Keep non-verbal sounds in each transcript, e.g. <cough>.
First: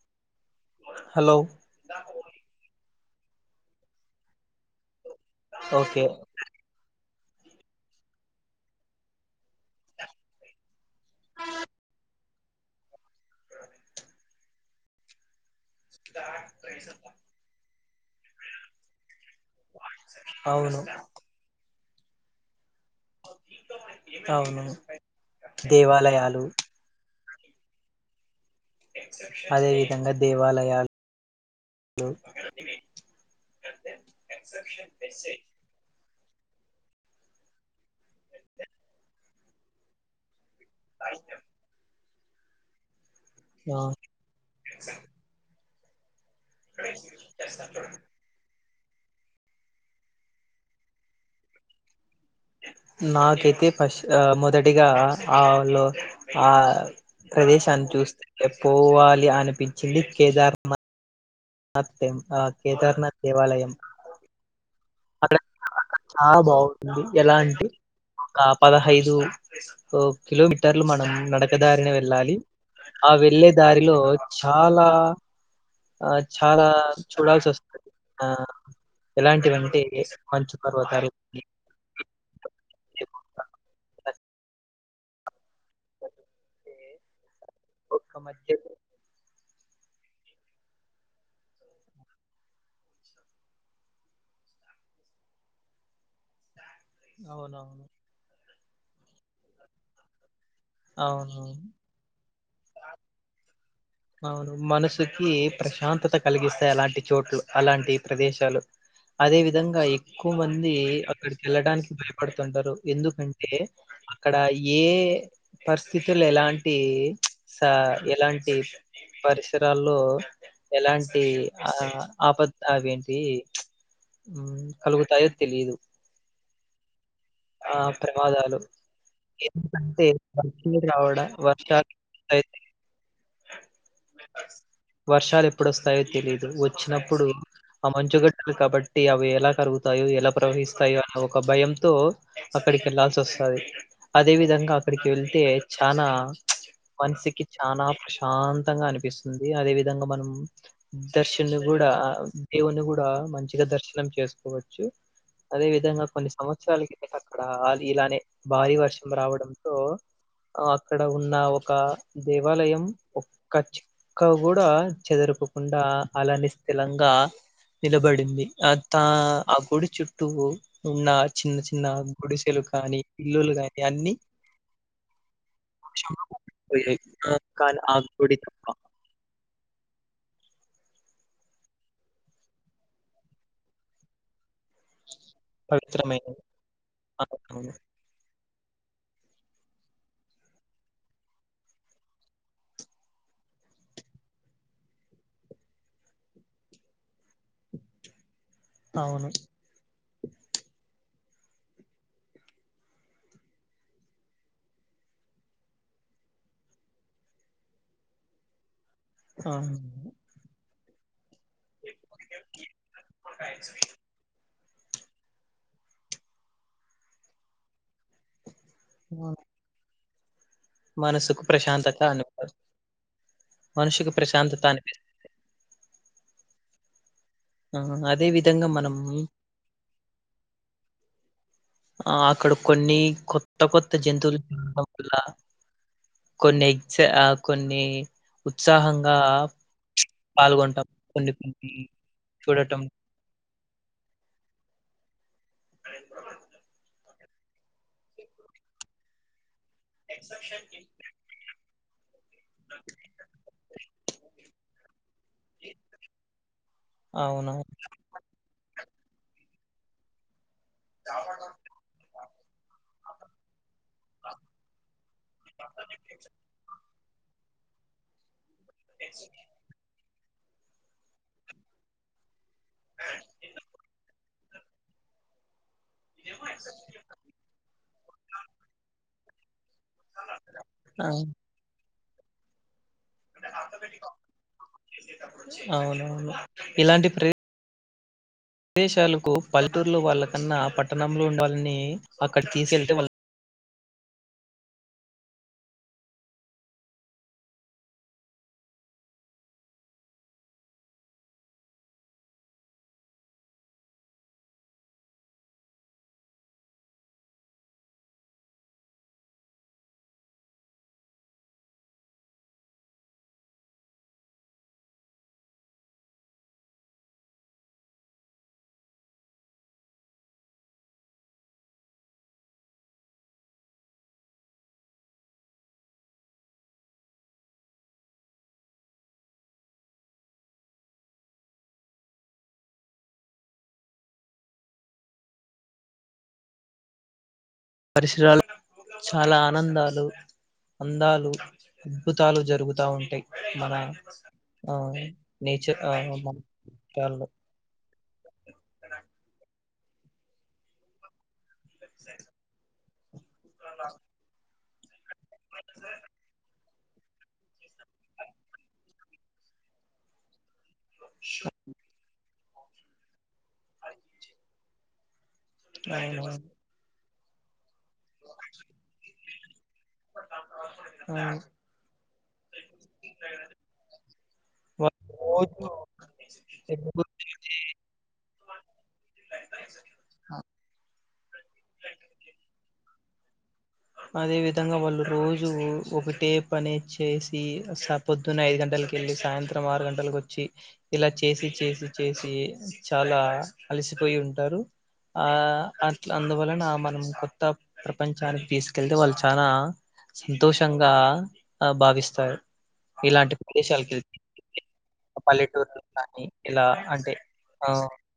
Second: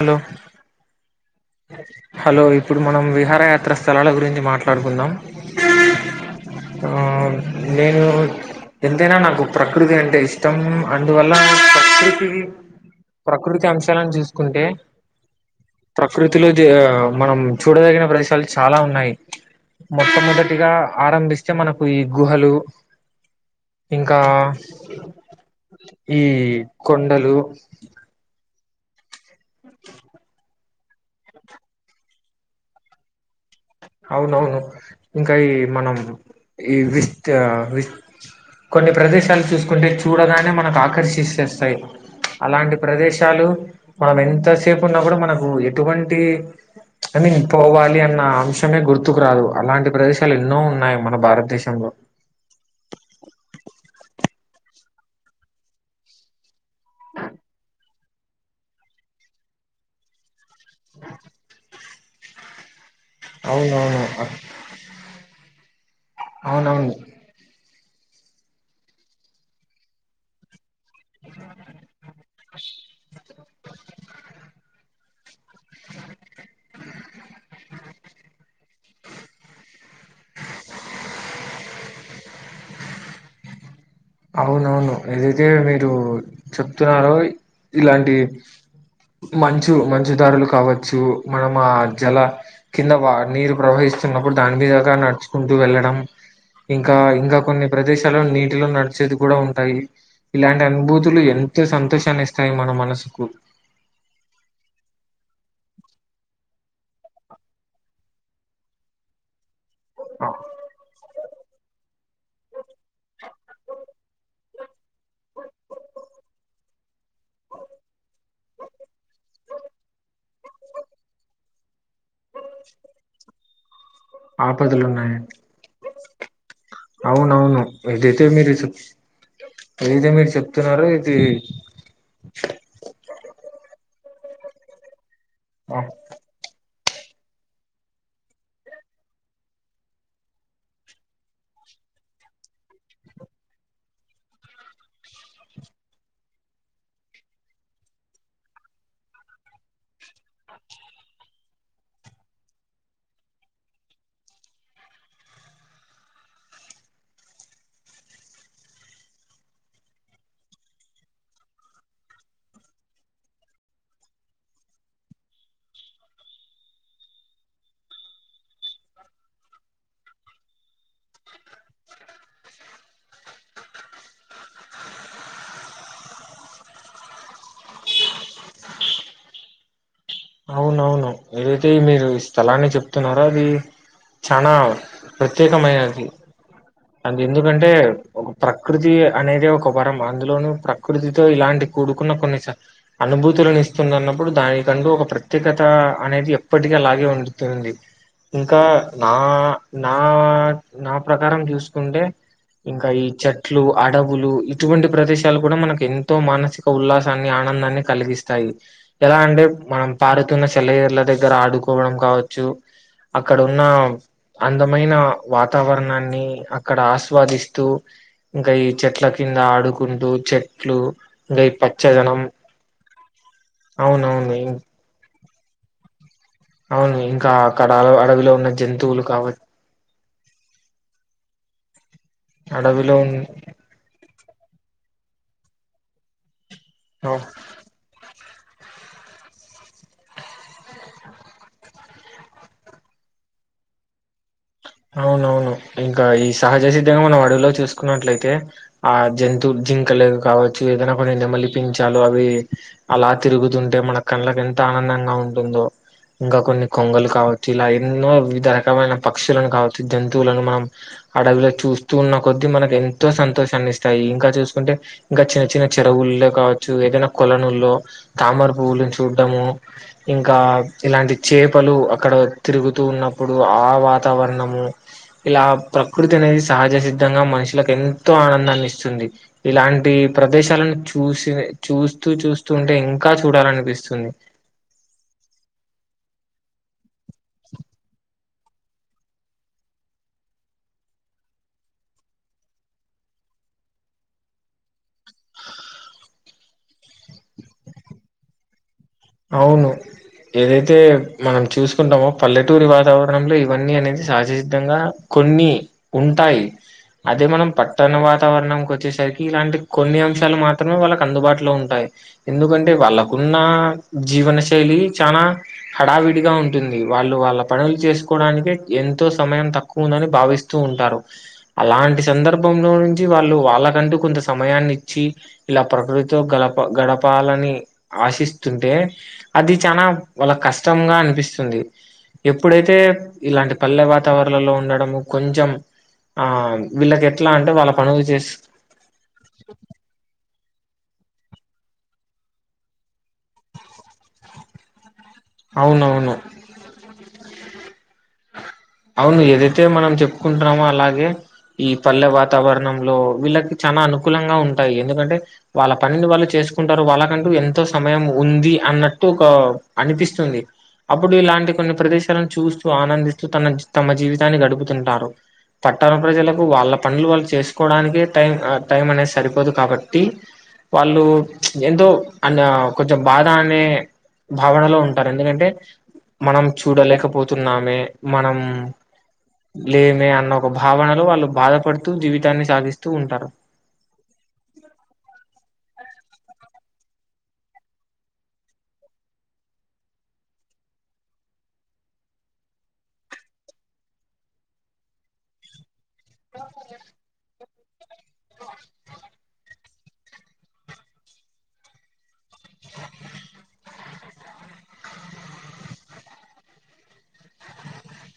Hello hello hello ఇప్పుడు మనం విహారయాత్ర స్థలాల గురించి మాట్లాడుకుందాం ఓకే ఆ నేను ఎంతైనా నాకు ప్రకృతి అంటే ఇష్టం అందువల్ల ప్రకృతి ప్రకృతి అంశాలను చూసుకుంటే ప్రకృతిలోది మనం చూడదగిన ప్రదేశాలు చాలా ఉన్నాయి మొట్టమొదటిగా అవును ఆరంభిస్తే మనం ఈ ఈ గుహలు ఇంకా అవును ఈ దేవాలయాలు కొండలు <inaudible> అదే విధంగా దేవాలయాలు అవునవును ఇంకా ఈ మనం ఈ విస్త వి కొన్ని ప్రదేశాలు చూసుకుంటే చూడగానే మన ఆకర్షిస్తేస్తాయి అలాంటి ప్రదేశం చాలు ఆ, మనం ఎంతసేపు ఉన్నా కూడా మనకు ఎటువంటి కానీ పోవాలి అన్న అంశం మే గుర్తుకు రాదు అలాంటి ప్రదేశాలు ఎన్నో ఉన్నాయి మన భారతదేశంలో నాకైతే ఫస్ట్ మొదటిగా ఆ లో ఆ ప్రదేశాన్ని చూస్తే పోవాలి అనిపించింది కేదార్ <unintelligible> ఆ కేదారనాథ్ అవునవును అక్కడ చాలా అవునవును బాగుంది ఎలా అంటే ఆ పదహైదు ఉ కిలోమీటర్ టర్లు మనం నడక దారిన వెళ్ళాలి ఆ వెళ్ళే దారిలో చాలా ఆ చాలా చూడాల్సి వస్తుంది ఎలాంటివంటే ఐస్ మంచూపర్వతాలు అవునవును ఏదైతే మీరు చెప్తున్నారో ఒక్క ఇలాంటివి మధ్య మంచు మంచు దారులు కావచ్చు మనం ఆ జల కింద వా నీరు ప్రవహిస్తున్నప్పుడు దాని మీదగా నడుచుకుంటూ వెళ్ళడం ఇంకా ఇంకా కొన్ని అవునవును ప్రదేశాలు నీటిలో నడిచేది కూడా ఉంటాయి ఇలాంటి అనుభూతులు అవునవును ఎంతో సంతోషాన్ని ఇస్తాయి మన మనసుకు అవును మనసుకి ప్రశాంతత కలిగిస్తాయి అలాంటి చోట్లు అలాంటి ప్రదేశాలు అదే విధంగా ఆ ఎక్కువ మంది అక్కడికి వెళ్ళడానికి భయపడుతుంటారు ఎందుకంటే అక్కడ ఈ ఏ పరిస్థితులు ఎలాంటి స ఎలాంటి పరిసరాల్లో ఎలాంటి ఆ ఆపద్ అవేంటి ఉమ్ ఆపదలు కలుగుతాయో ఉన్నాయండి తెలిదు. అవునవును ఇదైతేమీ రీజన్ ఎందుకంటే <unintelligible> రావడా వర్షాలు అయ్ వర్షాలు ఆ ఎప్పుడొస్తాయో తెలీదు వచ్చినప్పుడు ఆ మంచుగడ్డలు కాబట్టి అవి ఎలా కరుగుతాయో, ఎలా ప్రవహిస్తాయో అనే ఒక భయంతో అక్కడికి వెళ్లాల్సి వస్తది అదే విధంగా అక్కడికి వెళ్తే చానా మనసుకి చాలా ప్రశాంతంగా అనిపిస్తుంది. అదే విధంగా మనం దర్శన్ని గూడా ఆ దేవున్ని గూడా మంచిగా దర్శనం చేసుకోవచ్చు. అదే విధంగా కొన్ని సంవత్సరాలకి దట అక్కడ ఆల్ ఇలానే భారీ వర్షం రావడంతో అక్కడ ఉన్న ఒక దేవాలయం ఒక్క చుక్క గూడా చెదురు పోకుండా అలానే స్థితిలంగా నిలబడింది. అంతా ఆ గుడి చుట్టూ ఉన్న చిన్న చిన్ న్న గుడిసెలు కానీ పిల్లలు గానీ అన్ని వర్షంలో మునిగిపోయాయి కానీ ఒక్క ఆ గుడి తప్ప ఏంటి మీరు స్థలాన్ని చెప్తున్నారా అది చానా ప్రత్యేకమైనది, పవిత్రమైనది అంత ఆ, ఎందుకంటే అవును ప్రకృతి అనేది ఒక వరం అందులోను ప్రకృతితో ఇలాంటి కూడుకున్న కొన్ని స అనుభూత్ భూతుల నిస్తుంది అన్నప్పుడు దానికంటూ ఒక ప్రత్యేకత అనేది ఎప్పటికి అలాగే ఉంటుంది ఇంకా నా అవును నా <unintelligible> నా ప్రకారం చూసుకుంటే ఇంకా ఈ చెట్లు అడవులు ఇటువంటి ప్రదేశాలు గూడా మనకి ఎంతో మానసిక ఉల్లాసాన్ని ఆ నందాన్ని కలిగిస్తాయి, ఎలా అంటే ఆ, మనం పారుతున్న సెలయేర్ల దగ్ దగ్గర ఆడుకోవడం కావచ్చు, అక్కడ ఉన్న అన్ దమైన వాతావరణాన్ని అక్కడ ఆస్వాదిస్తూ ఇంకా ఈ చెట్ల కింద అవును ఆడుకుంటూ చెట్ ట్లు మనసుకు ఇంకా ఈ ప్రశాంతత పచ్చదనం అను మనుషుకు అవునవును ఇన్ ప్రశాంతత అనిపిస్తుంది అవును ఇంకా అక్కడ ఆ, అడ్ అదే అడవిలో ఉన్న విధంగా మనం జంతువులు కావ ఆ అక్కడ కొన్ని ఉన్ కొత్త కొత్త జంతువులు <unintelligible> వల్ల కొన్ని చ కొన్ని ఉత్సాహంగా పాల్గొంటాం కొన్ని కొన్ని చూడటం అవునవును ఇంకా ఈ సహజ సిద్ధంగా మనం అడవిలో చూసుకున్నట్లయితే ఆ జం తు జింకలవి కావచ్చు ఏదైనా కొన్ని నెమలి పించాలు అవి అలా తిరుగుతుంటే మన కళ్ళకు ఎంత ఆనందంగా ఉం టుందో ఇంకా కొన్ని కొంగలు కావచ్చు ఇలా అవునవును. ఎన్నో వివిధ రకమైన పక్ష్ క్షులను కావచ్చు జంతువులను మనం అడవిలో చూస్తూ ఉన్న కొద్ది మనకి ఎంతో సంతోషాన్ని ఇస్ స్తాయి ఇంకా చూసుకుంటే ఇంకా చిన్న చిన్న చెరువుల్లో కావచ్చు ఏదైనా కొలనుల్లో తామర పువ్వులు చూడ్డము ఇంకా ఇలాంటి చేపలు అక్కడ తిరుగుతూ ఉన్నప్పుడు ఆ వాతావరణము ఇలా ప్రకృతి అనేది సహజ సిద్ధంగా మనుషులకు ఎంతో ఆనందాన్ని ఇస్తుంది ఇలాంటి ప్రదేశాలను ఆ! చూసి చూస్తూ చూస్తూ ఉంటే ఇం అవునవును ఇలాంటి ప్ర విదేశాలకు పల్లెటూరులో వాళ్ళకన్నా పట్టణంలో ఉండే వాళ్లని అక్కడికి తీసుకెళ్తే వాళ్ అవును ఏదైతే మనం చూసుకుంటామో పల్లెటూరి వాతావరణంలో ఇవన్నీ అనేది సహజసిద్ధంగా కొన్ని ఉంటాయి అదే మనం పట్టణ వాతావరణంనికి వచ్చేసరికి ఇలాంటి కొన్ని అంశాలు మాత్రమే వాళ్ళకి అందుబాటులో ఉంటాయి ఎందుకంటే వాళ్ళకున్న జీవన శైలి చాలా హడావిడిగా ఉంటుంది వాళ్ళు వాళ్ళ పనులు చేసుకోవడానినికిే ఎ ఎంతో సమయం తక్కువ ఉందని భావిస్తూ ఉంటారు అలాంటి సందర్భంలో నుంచి వాళ్ళు వాళ్ళకంటే కొంత సమయాన్ని ఇచ్చి ఇలా ప్రకృతితో గడప గడపాలని ఆశిస్తుంటే అది చాల వాళ్ళ కష్టంగా అనిపిస్తుంది ఎప్పుడైతే ఇలాంటి పల్లె వాతావరణంలో ఉండడము కొంచెం ఆ వీళ్ళకి ఎట్లా అంటే వాళ్ళ పనులు చేస్ పరిసరాలు చాలా ఆనందాలు అందాలు అద్భుతాలు జరుగుతా ఉంటాయి మన ఆ నేచ ఆయ అవునవును కాు అవును ఏదైతే మనం చెప్పుకుంటున్నామో అలాగే ఈ పల్లె వాతావరణంలో వీళ్ళ చాలా అనుకూలంగా ఉంటాయి ఎందుకంటే వాళ్ళ పనిని వాళ్ళు చేసు కుంటారు వాళ్ళకంటూ ఎంతో సమయం ఉంది అన్నట్టు ఒక అనిపిస్తుంది అప్పుడు ఇలాంటి కొన్ని ప్రదేశాలను చూస్తూ ఆనందిస్తూ తన తమ జీవితాన్ని గడుపుతుంటారు పట్టణ అవునవును. ప్రజలకు వాళ్ళ పనులు వాళ్ళు చేసుకోవడానికే టైం టైం అనేది సరిపోదు కాబట్టి ట్టి వాళ్ళు ఆ! ఎంతోో అన్న కొంచెం బాధ అనే భావనలో వాళ్ళు ఉంటారు ఎందుకంటే రోజు మనం చూడలేకపోతున్నామే మనం లేమే అన్న ఒక భావనలో వాళ్ళు బాధపడుతూ జీవితాన్ని సాగిస్త వస్తూ ఉంటారు అదే విధంగా వాళ్ళు రోజు ఒకటే పనేచ్చేసి పొద్దున్న ఐదు గంటల వెళ్ళి సాయంత్రం ఆరు గంటలకి వచ్చి ఇలా చేసి చేసి చేసి చాలా కలిసిపోయి ఉంటారు ఆ అ అందువలన మనం కొత్త ప్రపంచానికి తీసుకు కెళ్తే వాళ్ళు చాలా సంతోషంగా భావిస్తారు ఇలాంటి ప్రదేశాలకి పల్లెటూరులో కానీ ఇలా అంటే ఆ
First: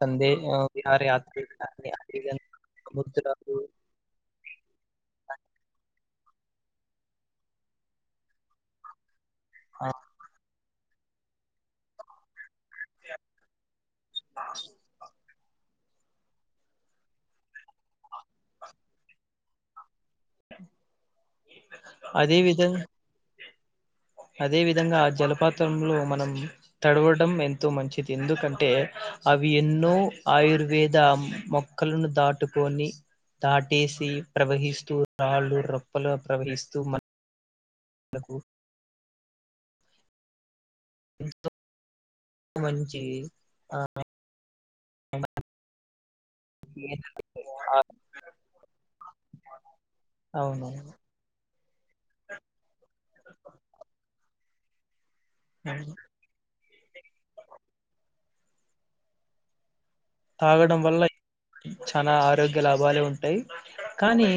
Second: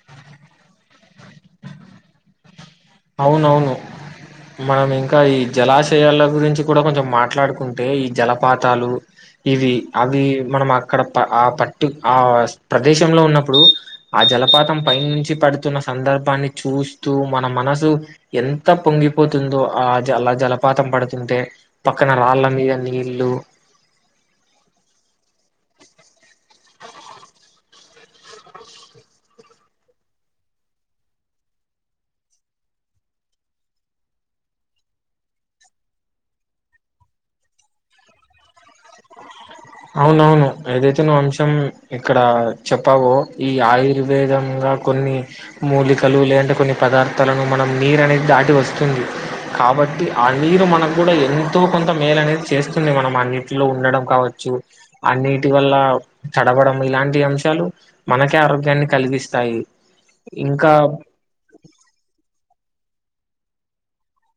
సంందే బహార యాత్ర అవునవును మనం ఇంకా ఈ జలాశయాల గురించి కూడా కొంచెం మాట్లాడుకుంటే ఈ జలపాతాలు ఇది ఆ అది మనం అక్కడ ప ఆ పట్టు ఆ ప్రదేశంలో ఉన్నప్పుడు ఆ జలపాతం పై నుంచి పడు న్న సందర్భాన్ని చూస్తూ మన మనసు ఎంత పొంగిపోతుందో ఆ జల్లా జలపాతం పడుతుంటే పక్కన అదే రాళ్ళ మీద విధంగా నీళ్ళలు అదే విధంగా జలపాతంలో మనం తడవడం ఎ మంచిది ఎందుకంటే అవి ఎన్నో ఆయుర్వేద మొక్కలను దాటుకు కొని దాటేసి ప్రవహిస్తూ రాళ్ళు రొప్పలు ప్రవహిస్తూ నాకు అవునవును ఏదైతే నువ్వు ఎంతో అంశం ఇక్కడ మంచి చెప్పావో ఈ ఆ ఆయుర్వేదంగాగా కొన్ని మూలికలు లేదంటే కొన్ని పదార్థాలను మనం నీరు అనేది దాటి వస్తుంది కాబట్టి ఆ నీరు అవును మనకు కూడా ఎంతో కొంత మేలు అనేది చేస్తుంది మనం అన్నింటిలో ఉండడం కావచ్చు అన్నిటి వల్ల చడవడం ఇలాంటి అంశాలు మనకే ఆరోగ్యాన్ని కలిగిస్తాయి ఇంకా తాగడం వల్ల చాల ఆరోగ్య లాభాలు అవ్వాల ఉంటాయి కానీ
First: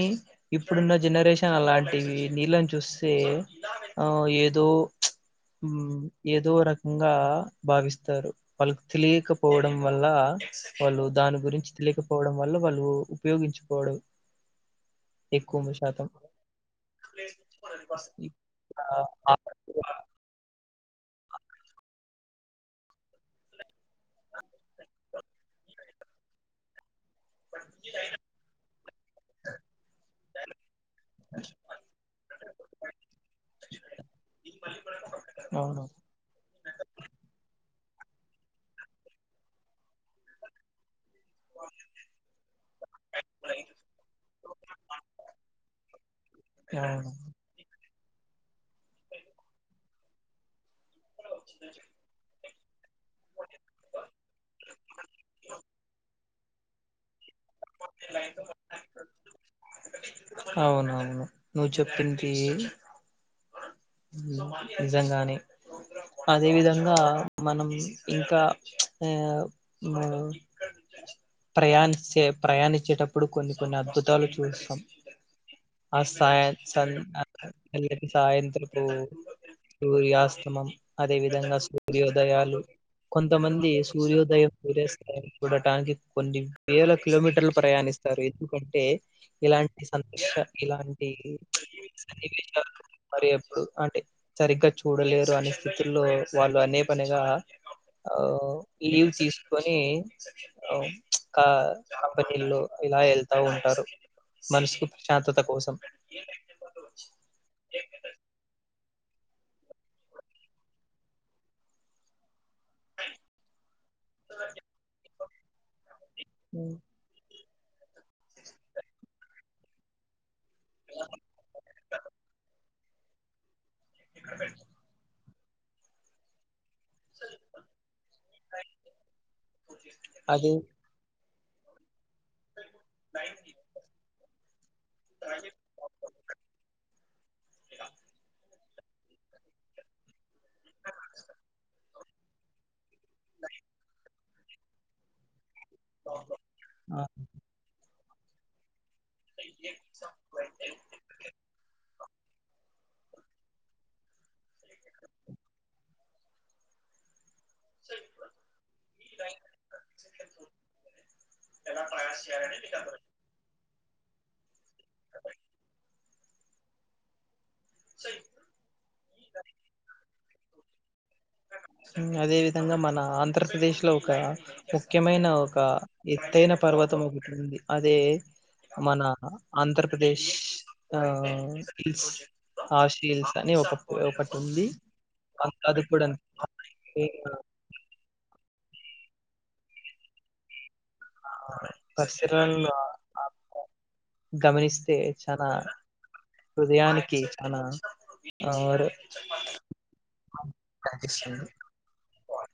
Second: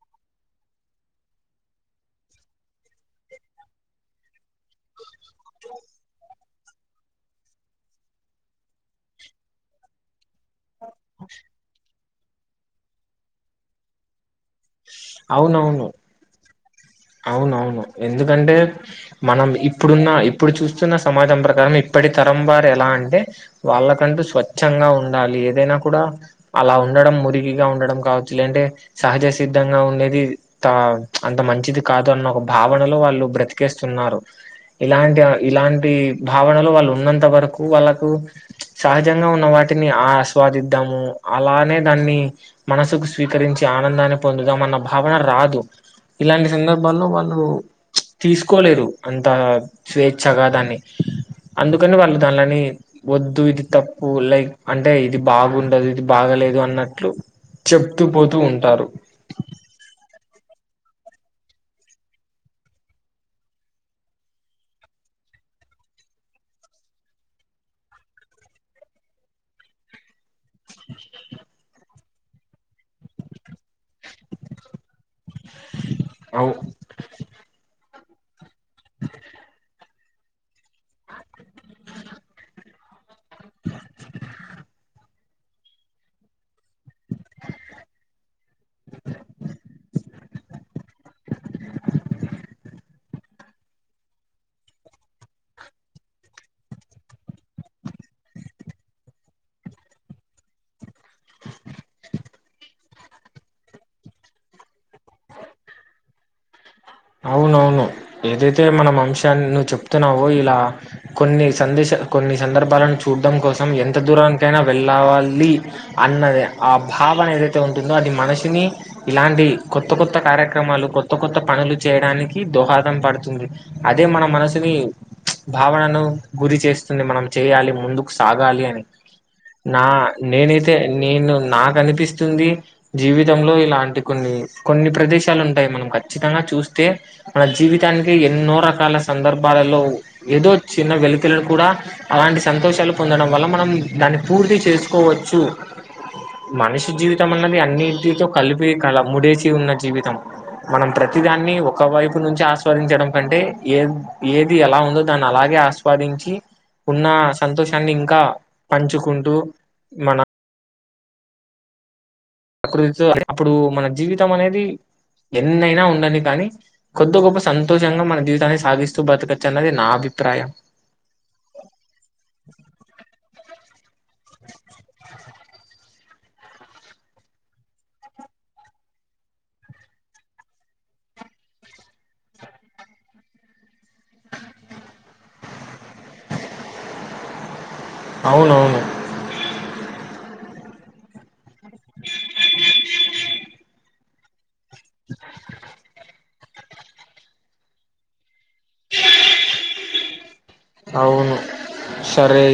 ఇప్పుడున్న జనరేషన్ అలాంటివి నీళ్ళని చూస్తే ఆ ఏదో ఏదో రకంగా భావిస్తారు వాళ్ళకి తెలియకపోవడం వల్ల వాళ్ళు దాని గురించి తెలియకపోవడం వల్ల వాళ్ళు ఉపయోగించుకోవడం ఎక్కువ అవునవును శాతం అవునవును ఇక ఎందుకంటే ఆ- మనం ఇప్పుడున్న ఇప్పుడు చూస్త కూర్చున్న సమాజం ప్రకారం ఇప్పటి తరం వారు ఎలా అంటే వాళ్ళ కంటూ స్వచ్ఛంగా ఉండాలి ఏదైనా కూడ అలా ఉ ఉండడం మురిగిగా ఉండడం కావచ్చు లేంటే సహజ సిద్ధంగా ఉండేది అంత మంచిది అ అన్న ఒక భావనలో వాళ్ళు బ్రతికేస్తున్నారు ఇలాంటి అవును ఇలాంటి భావనలు వాళ్ళు ఉన్నంత వరకు వాళ్ళకు సహజంగా ఉన్న వాటిని ఆస్వాదిద్దాము అలానే దాన్ని మనసుకు స్వీకరించి ఆనందాన్ని పొందుదాం అన్న భావన రాదు ఇలాంటి సందర్భాల్లో అవును వాళ్ళు తీసుకోలేరు అంత స్వేచ్ఛగా దాన్ని అందుకని వాళ్ళు దన్లని వద్దు ఇది తప్పు లైక్ అంటే ఇది బాగుండదు ఇది బాగలేదు అన్నట్లు చెప్తూ పోతూ ఉంటారు అవునవును నువ్ చెప్పింది నిజంగానే అదే విధంగా మనం ఇంకా ఆ ప్రయాణించే ప్రయాణించేటప్పుడు కొన్ని కొన్ని అద్భు చూస్తాం ఆ సాయ అవు సాయంత్రం సూర్యాస్తమం అదే విధంగా సూర్యోదయాలు కొంతమంది సూర్యోదయం సూర్యాస్తయం చూడటానికి కొన్ని వేల కిలోమీటర్లు ప్రయాణిస్త స్త ఎందుకంటే ఇలాంటి సంతోష ఇలాంటి సన్నివేశాలు మరి ఎప్పుడు అంటే సరిగ్గా చూడలేరు అనే స్థితుల్లో వాళ్ళు అనే పనిగా ఆ లీవ్ తీసుకొని కంపెనీలో ఇలా వెళ్తా ఉంటారు మనసుకు ప్రశాంతత కోసం అవునవును ఏదై అయితే మనం అంశాన్ని నువ్వు చెప్తున్నావో ఇలా కొన్ని స కొన్ని సందర్భాలను చూడడం కోసం ఎ ఎంత దూరానికైనా వెళ్ళవాలి అన్నది ఆ భావన ఉంటుందో అది మనిషిని ఇలాంటి కొత్త కొత్త కార్యక్రమాలు కొత్త కొత్త పనులు చేయడానికి దోహదం పడుతుంది అదే మన మనసుని భావనను గురి చేస్ మనం చేయాలి ముందుకు సాగాలి అని నా అదే నేనైతే నేను నాకు అనిపిస్తుంది జీవితంలో ఇలాంటి కొన్ని కొన్ని ప్రదేశాలు ఉంటాయి మనం ఖచ్చితంగా చూస్తే మన జీవితానికి ఎన్నో రకాల సందర్భాలలో ఏదో చిన్న వెళతులను కూడా అలాంటి సంతోషాలు పొందడం వల్ల మనం దాన్ని పూర్తి చేసుకోవచ్చు మనిషి ఆ జీవితం అన్నది అన్నింటితో కలిపి కల ముడేసి ఉన్న జీవితం మనం ప్రతిదాన్ని ఒక వైపు నుంచి ఆస్వాదించడం కంటే ఏ ఏది ఎలా ఉందో దాన్ని అలాగే ఆస్వాదించి ఉన్న సంతోషాన్ని ఇంకా పంచుకుంటూ మన <unintelligible> ప్రకృతితో అప్పుడు మన జీవితం అనేది ఎన్నైనా ఉండనీ కానీ కొద్ద గొప్ప సంతోషంగా మన జీవితాన్ని సాగిస్తూ బ్రతకచ్చు అన్నది నా అభిప్రాయం <inaudible> అదే విధంగా మన ఆంధ్రప్రదేశ్ లో ఒక ముఖ్యమైన ఒక ఎత్తైన పర్వత ఒకటుంది అదే మన ఆంధ్రప్రదేశ్ <unintelligible> <unintelligible> హిల్స్ అని ఒకటి ఉంది అది కూడ <unintelligible> అవునవును పసరా గమనిస్త అంతే చాన హృదయానికి చాన ఆస్త అవును సరే